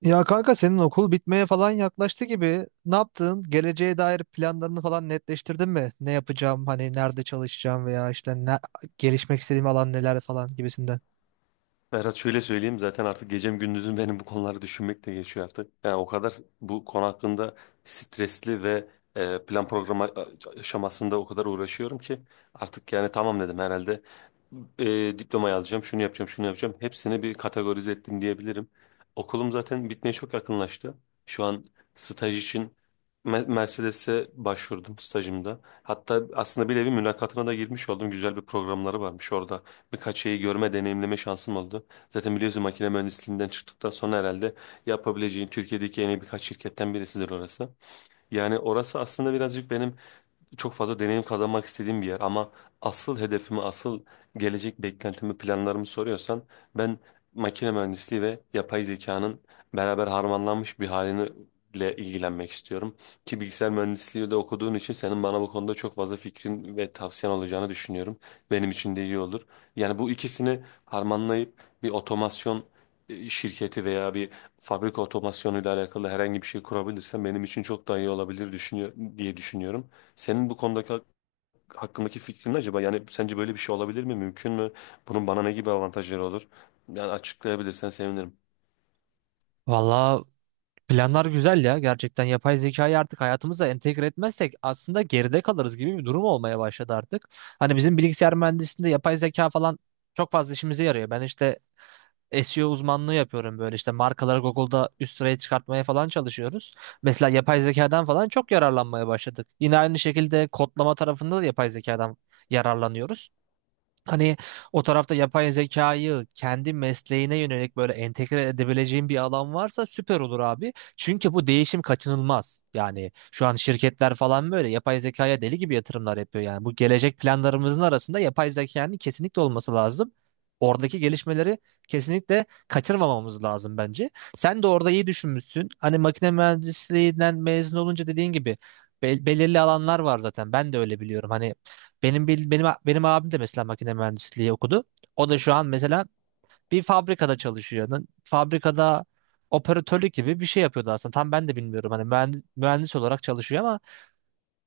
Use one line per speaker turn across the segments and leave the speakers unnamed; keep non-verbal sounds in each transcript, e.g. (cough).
Ya kanka senin okul bitmeye falan yaklaştı gibi. Ne yaptın? Geleceğe dair planlarını falan netleştirdin mi? Ne yapacağım? Hani nerede çalışacağım veya işte ne, gelişmek istediğim alan neler falan gibisinden.
Berat şöyle söyleyeyim, zaten artık gecem gündüzüm benim bu konuları düşünmek de geçiyor artık. Yani o kadar bu konu hakkında stresli ve plan programı aşamasında o kadar uğraşıyorum ki artık yani tamam dedim, herhalde diplomayı alacağım, şunu yapacağım, şunu yapacağım. Hepsini bir kategorize ettim diyebilirim. Okulum zaten bitmeye çok yakınlaştı. Şu an staj için Mercedes'e başvurdum stajımda. Hatta aslında bir nevi mülakatına da girmiş oldum. Güzel bir programları varmış orada. Birkaç şeyi görme, deneyimleme şansım oldu. Zaten biliyorsun, makine mühendisliğinden çıktıktan sonra herhalde yapabileceğin Türkiye'deki en iyi birkaç şirketten birisidir orası. Yani orası aslında birazcık benim çok fazla deneyim kazanmak istediğim bir yer, ama asıl hedefimi, asıl gelecek beklentimi, planlarımı soruyorsan, ben makine mühendisliği ve yapay zekanın beraber harmanlanmış bir halini ile ilgilenmek istiyorum. Ki bilgisayar mühendisliği de okuduğun için senin bana bu konuda çok fazla fikrin ve tavsiyen olacağını düşünüyorum. Benim için de iyi olur. Yani bu ikisini harmanlayıp bir otomasyon şirketi veya bir fabrika otomasyonuyla alakalı herhangi bir şey kurabilirsem benim için çok daha iyi olabilir diye düşünüyorum. Senin bu konudaki hakkındaki fikrin ne acaba? Yani sence böyle bir şey olabilir mi? Mümkün mü? Bunun bana ne gibi avantajları olur? Yani açıklayabilirsen sevinirim.
Valla planlar güzel ya. Gerçekten yapay zekayı artık hayatımıza entegre etmezsek aslında geride kalırız gibi bir durum olmaya başladı artık. Hani bizim bilgisayar mühendisliğinde yapay zeka falan çok fazla işimize yarıyor. Ben işte SEO uzmanlığı yapıyorum böyle işte markaları Google'da üst sıraya çıkartmaya falan çalışıyoruz. Mesela yapay zekadan falan çok yararlanmaya başladık. Yine aynı şekilde kodlama tarafında da yapay zekadan yararlanıyoruz. Hani o tarafta yapay zekayı kendi mesleğine yönelik böyle entegre edebileceğin bir alan varsa süper olur abi. Çünkü bu değişim kaçınılmaz. Yani şu an şirketler falan böyle yapay zekaya deli gibi yatırımlar yapıyor. Yani bu gelecek planlarımızın arasında yapay zekanın kesinlikle olması lazım. Oradaki gelişmeleri kesinlikle kaçırmamamız lazım bence. Sen de orada iyi düşünmüşsün. Hani makine mühendisliğinden mezun olunca dediğin gibi belirli alanlar var zaten. Ben de öyle biliyorum. Hani benim bil- benim benim abim de mesela makine mühendisliği okudu. O da şu an mesela bir fabrikada çalışıyor. Fabrikada operatörlük gibi bir şey yapıyordu aslında. Tam ben de bilmiyorum. Hani mühendis olarak çalışıyor ama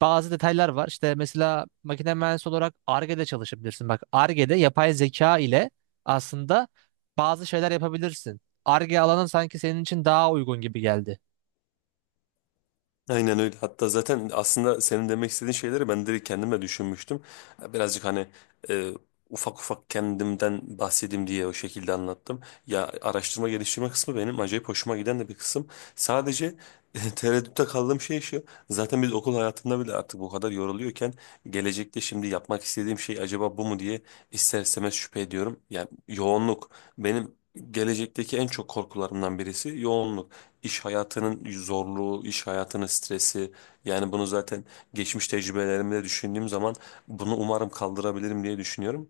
bazı detaylar var. İşte mesela makine mühendisi olarak Ar-Ge'de çalışabilirsin. Bak Ar-Ge'de yapay zeka ile aslında bazı şeyler yapabilirsin. Ar-Ge alanı sanki senin için daha uygun gibi geldi.
Aynen öyle. Hatta zaten aslında senin demek istediğin şeyleri ben direkt kendime düşünmüştüm. Birazcık hani e, ufak ufak kendimden bahsedeyim diye o şekilde anlattım. Ya, araştırma geliştirme kısmı benim acayip hoşuma giden de bir kısım. Sadece (laughs) tereddütte kaldığım şey şu. Zaten biz okul hayatında bile artık bu kadar yoruluyorken, gelecekte şimdi yapmak istediğim şey acaba bu mu diye ister istemez şüphe ediyorum. Yani yoğunluk, benim gelecekteki en çok korkularımdan birisi yoğunluk, iş hayatının zorluğu, iş hayatının stresi. Yani bunu zaten geçmiş tecrübelerimde düşündüğüm zaman, bunu umarım kaldırabilirim diye düşünüyorum.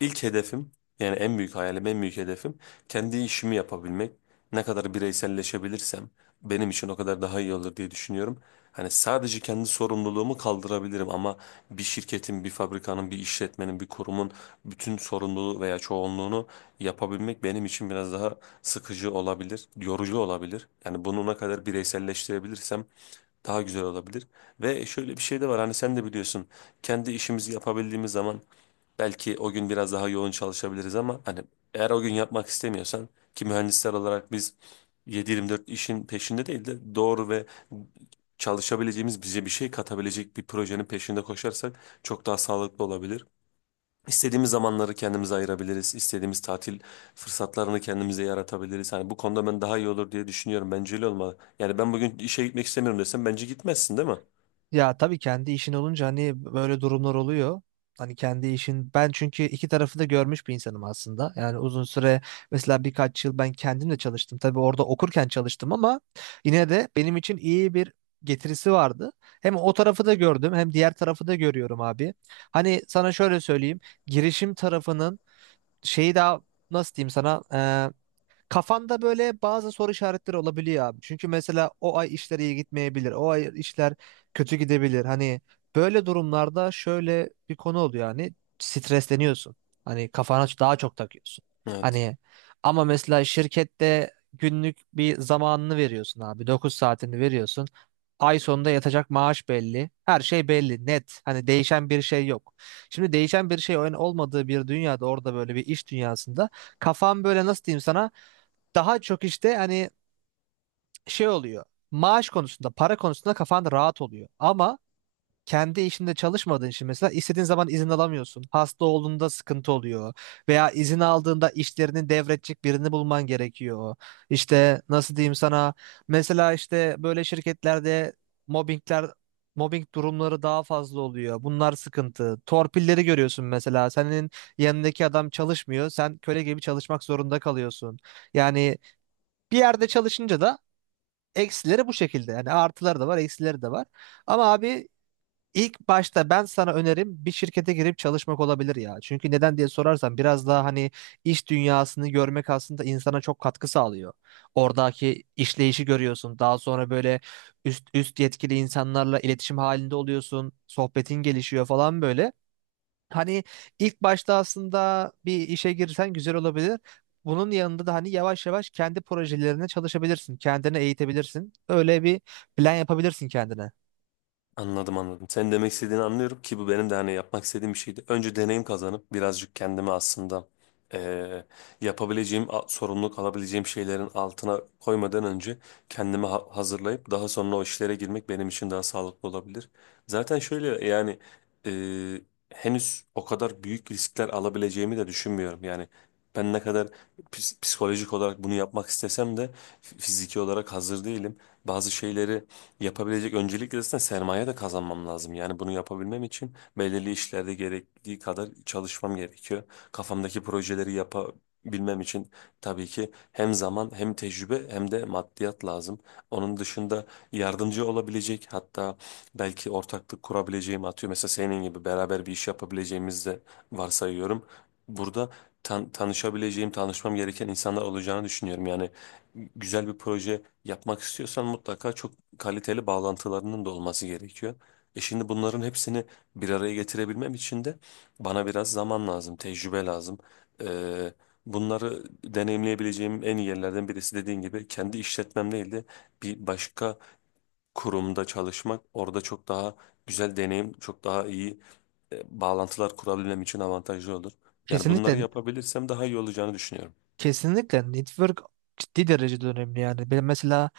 İlk hedefim, yani en büyük hayalim, en büyük hedefim kendi işimi yapabilmek. Ne kadar bireyselleşebilirsem benim için o kadar daha iyi olur diye düşünüyorum. Hani sadece kendi sorumluluğumu kaldırabilirim ama bir şirketin, bir fabrikanın, bir işletmenin, bir kurumun bütün sorumluluğu veya çoğunluğunu yapabilmek benim için biraz daha sıkıcı olabilir, yorucu olabilir. Yani bunu ne kadar bireyselleştirebilirsem daha güzel olabilir. Ve şöyle bir şey de var, hani sen de biliyorsun, kendi işimizi yapabildiğimiz zaman belki o gün biraz daha yoğun çalışabiliriz ama hani eğer o gün yapmak istemiyorsan, ki mühendisler olarak biz 7-24 işin peşinde değil de doğru ve çalışabileceğimiz, bize bir şey katabilecek bir projenin peşinde koşarsak çok daha sağlıklı olabilir. İstediğimiz zamanları kendimize ayırabiliriz. İstediğimiz tatil fırsatlarını kendimize yaratabiliriz. Hani bu konuda ben daha iyi olur diye düşünüyorum. Bence öyle olmalı. Yani ben bugün işe gitmek istemiyorum desem bence gitmezsin, değil mi?
Ya tabii kendi işin olunca hani böyle durumlar oluyor. Hani kendi işin ben çünkü iki tarafı da görmüş bir insanım aslında. Yani uzun süre mesela birkaç yıl ben kendim de çalıştım. Tabii orada okurken çalıştım ama yine de benim için iyi bir getirisi vardı. Hem o tarafı da gördüm hem diğer tarafı da görüyorum abi. Hani sana şöyle söyleyeyim. Girişim tarafının şeyi daha nasıl diyeyim sana? Kafanda böyle bazı soru işaretleri olabiliyor abi. Çünkü mesela o ay işler iyi gitmeyebilir. O ay işler kötü gidebilir. Hani böyle durumlarda şöyle bir konu oluyor yani stresleniyorsun. Hani kafana daha çok takıyorsun.
Evet.
Hani ama mesela şirkette günlük bir zamanını veriyorsun abi. 9 saatini veriyorsun. Ay sonunda yatacak maaş belli. Her şey belli, net. Hani değişen bir şey yok. Şimdi değişen bir şey olmadığı bir dünyada orada böyle bir iş dünyasında kafan böyle nasıl diyeyim sana daha çok işte hani şey oluyor. Maaş konusunda, para konusunda kafan rahat oluyor. Ama kendi işinde çalışmadığın için mesela istediğin zaman izin alamıyorsun. Hasta olduğunda sıkıntı oluyor. Veya izin aldığında işlerini devredecek birini bulman gerekiyor. İşte nasıl diyeyim sana mesela işte böyle şirketlerde mobbingler mobbing durumları daha fazla oluyor. Bunlar sıkıntı. Torpilleri görüyorsun mesela. Senin yanındaki adam çalışmıyor. Sen köle gibi çalışmak zorunda kalıyorsun. Yani bir yerde çalışınca da eksileri bu şekilde. Yani artıları da var, eksileri de var. Ama abi ilk başta ben sana önerim bir şirkete girip çalışmak olabilir ya. Çünkü neden diye sorarsan biraz daha hani iş dünyasını görmek aslında insana çok katkı sağlıyor. Oradaki işleyişi görüyorsun. Daha sonra böyle üst yetkili insanlarla iletişim halinde oluyorsun. Sohbetin gelişiyor falan böyle. Hani ilk başta aslında bir işe girsen güzel olabilir. Bunun yanında da hani yavaş yavaş kendi projelerine çalışabilirsin. Kendini eğitebilirsin. Öyle bir plan yapabilirsin kendine.
Anladım, anladım. Senin demek istediğini anlıyorum, ki bu benim de hani yapmak istediğim bir şeydi. Önce deneyim kazanıp birazcık kendimi aslında eee, sorumluluk alabileceğim şeylerin altına koymadan önce kendimi hazırlayıp daha sonra o işlere girmek benim için daha sağlıklı olabilir. Zaten şöyle, yani eee, henüz o kadar büyük riskler alabileceğimi de düşünmüyorum. Yani ben ne kadar psikolojik olarak bunu yapmak istesem de fiziki olarak hazır değilim. Bazı şeyleri yapabilecek öncelikle zaten sermaye de kazanmam lazım. Yani bunu yapabilmem için belirli işlerde gerektiği kadar çalışmam gerekiyor. Kafamdaki projeleri yapabilmem için tabii ki hem zaman, hem tecrübe, hem de maddiyat lazım. Onun dışında yardımcı olabilecek, hatta belki ortaklık kurabileceğim, atıyor mesela senin gibi beraber bir iş yapabileceğimizi de varsayıyorum. Burada tanışabileceğim, tanışmam gereken insanlar olacağını düşünüyorum. Yani güzel bir proje yapmak istiyorsan mutlaka çok kaliteli bağlantılarının da olması gerekiyor. E şimdi bunların hepsini bir araya getirebilmem için de bana biraz zaman lazım, tecrübe lazım. Ee, Bunları deneyimleyebileceğim en iyi yerlerden birisi, dediğin gibi kendi işletmem değil de bir başka kurumda çalışmak, orada çok daha güzel deneyim, çok daha iyi bağlantılar kurabilmem için avantajlı olur. Yani bunları
Kesinlikle.
yapabilirsem daha iyi olacağını düşünüyorum.
Kesinlikle network ciddi derecede önemli yani. Ben mesela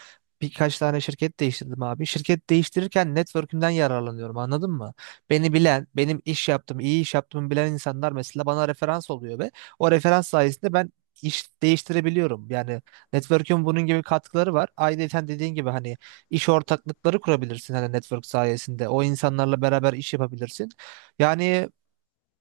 birkaç tane şirket değiştirdim abi. Şirket değiştirirken network'ümden yararlanıyorum, anladın mı? Beni bilen, benim iş yaptığım, iyi iş yaptığımı bilen insanlar mesela bana referans oluyor ve o referans sayesinde ben iş değiştirebiliyorum. Yani network'ün bunun gibi katkıları var. Ayrıca dediğin gibi hani iş ortaklıkları kurabilirsin hani network sayesinde. O insanlarla beraber iş yapabilirsin. Yani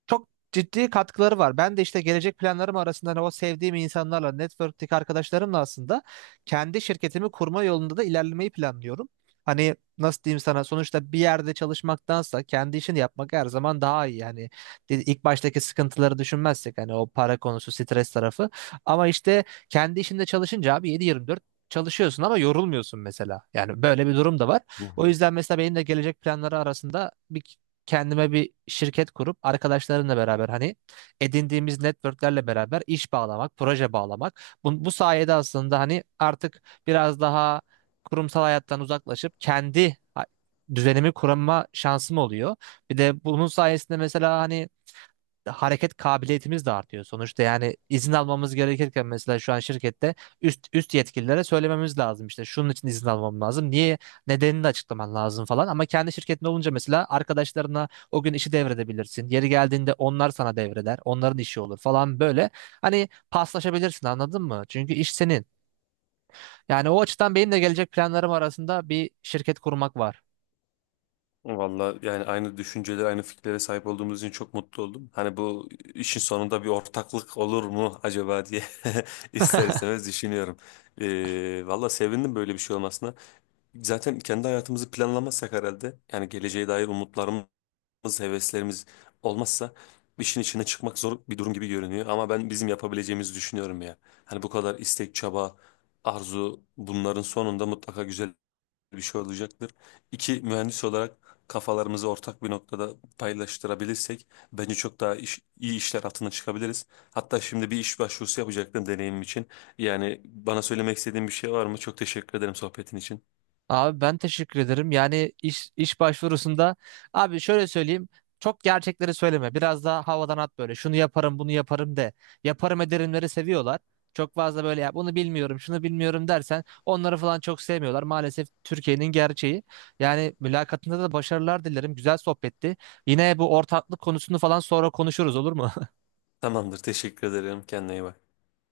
çok ciddi katkıları var. Ben de işte gelecek planlarım arasında hani o sevdiğim insanlarla, network'teki arkadaşlarımla aslında kendi şirketimi kurma yolunda da ilerlemeyi planlıyorum. Hani nasıl diyeyim sana sonuçta bir yerde çalışmaktansa kendi işini yapmak her zaman daha iyi. Yani ilk baştaki sıkıntıları düşünmezsek hani o para konusu, stres tarafı. Ama işte kendi işinde çalışınca abi 7/24 çalışıyorsun ama yorulmuyorsun mesela. Yani böyle bir durum da var. O yüzden mesela benim de gelecek planları arasında bir kendime bir şirket kurup arkadaşlarımla beraber hani edindiğimiz networklerle beraber iş bağlamak, proje bağlamak. Bu sayede aslında hani artık biraz daha kurumsal hayattan uzaklaşıp düzenimi kurma şansım oluyor. Bir de bunun sayesinde mesela hani hareket kabiliyetimiz de artıyor. Sonuçta yani izin almamız gerekirken mesela şu an şirkette üst yetkililere söylememiz lazım işte şunun için izin almam lazım. Nedenini de açıklaman lazım falan. Ama kendi şirketin olunca mesela arkadaşlarına o gün işi devredebilirsin. Yeri geldiğinde onlar sana devreder. Onların işi olur falan böyle. Hani paslaşabilirsin, anladın mı? Çünkü iş senin. Yani o açıdan benim de gelecek planlarım arasında bir şirket kurmak var.
Valla yani aynı düşüncelere, aynı fikirlere sahip olduğumuz için çok mutlu oldum. Hani bu işin sonunda bir ortaklık olur mu acaba diye (laughs) ister istemez düşünüyorum. Valla sevindim böyle bir şey olmasına. Zaten kendi hayatımızı planlamazsak herhalde, yani geleceğe dair umutlarımız, heveslerimiz olmazsa, işin içine çıkmak zor bir durum gibi görünüyor. Ama ben bizim yapabileceğimizi düşünüyorum ya. Hani bu kadar istek, çaba, arzu, bunların sonunda mutlaka güzel bir şey olacaktır. İki mühendis olarak kafalarımızı ortak bir noktada paylaştırabilirsek bence çok daha iyi işler altına çıkabiliriz. Hatta şimdi bir iş başvurusu yapacaktım deneyimim için. Yani bana söylemek istediğin bir şey var mı? Çok teşekkür ederim sohbetin için.
Abi ben teşekkür ederim. Yani iş başvurusunda abi şöyle söyleyeyim. Çok gerçekleri söyleme. Biraz daha havadan at böyle. Şunu yaparım, bunu yaparım de. Yaparım ederimleri seviyorlar. Çok fazla böyle ya bunu bilmiyorum, şunu bilmiyorum dersen onları falan çok sevmiyorlar. Maalesef Türkiye'nin gerçeği. Yani mülakatında da başarılar dilerim. Güzel sohbetti. Yine bu ortaklık konusunu falan sonra konuşuruz, olur mu?
Tamamdır, teşekkür ederim. Kendine iyi bak.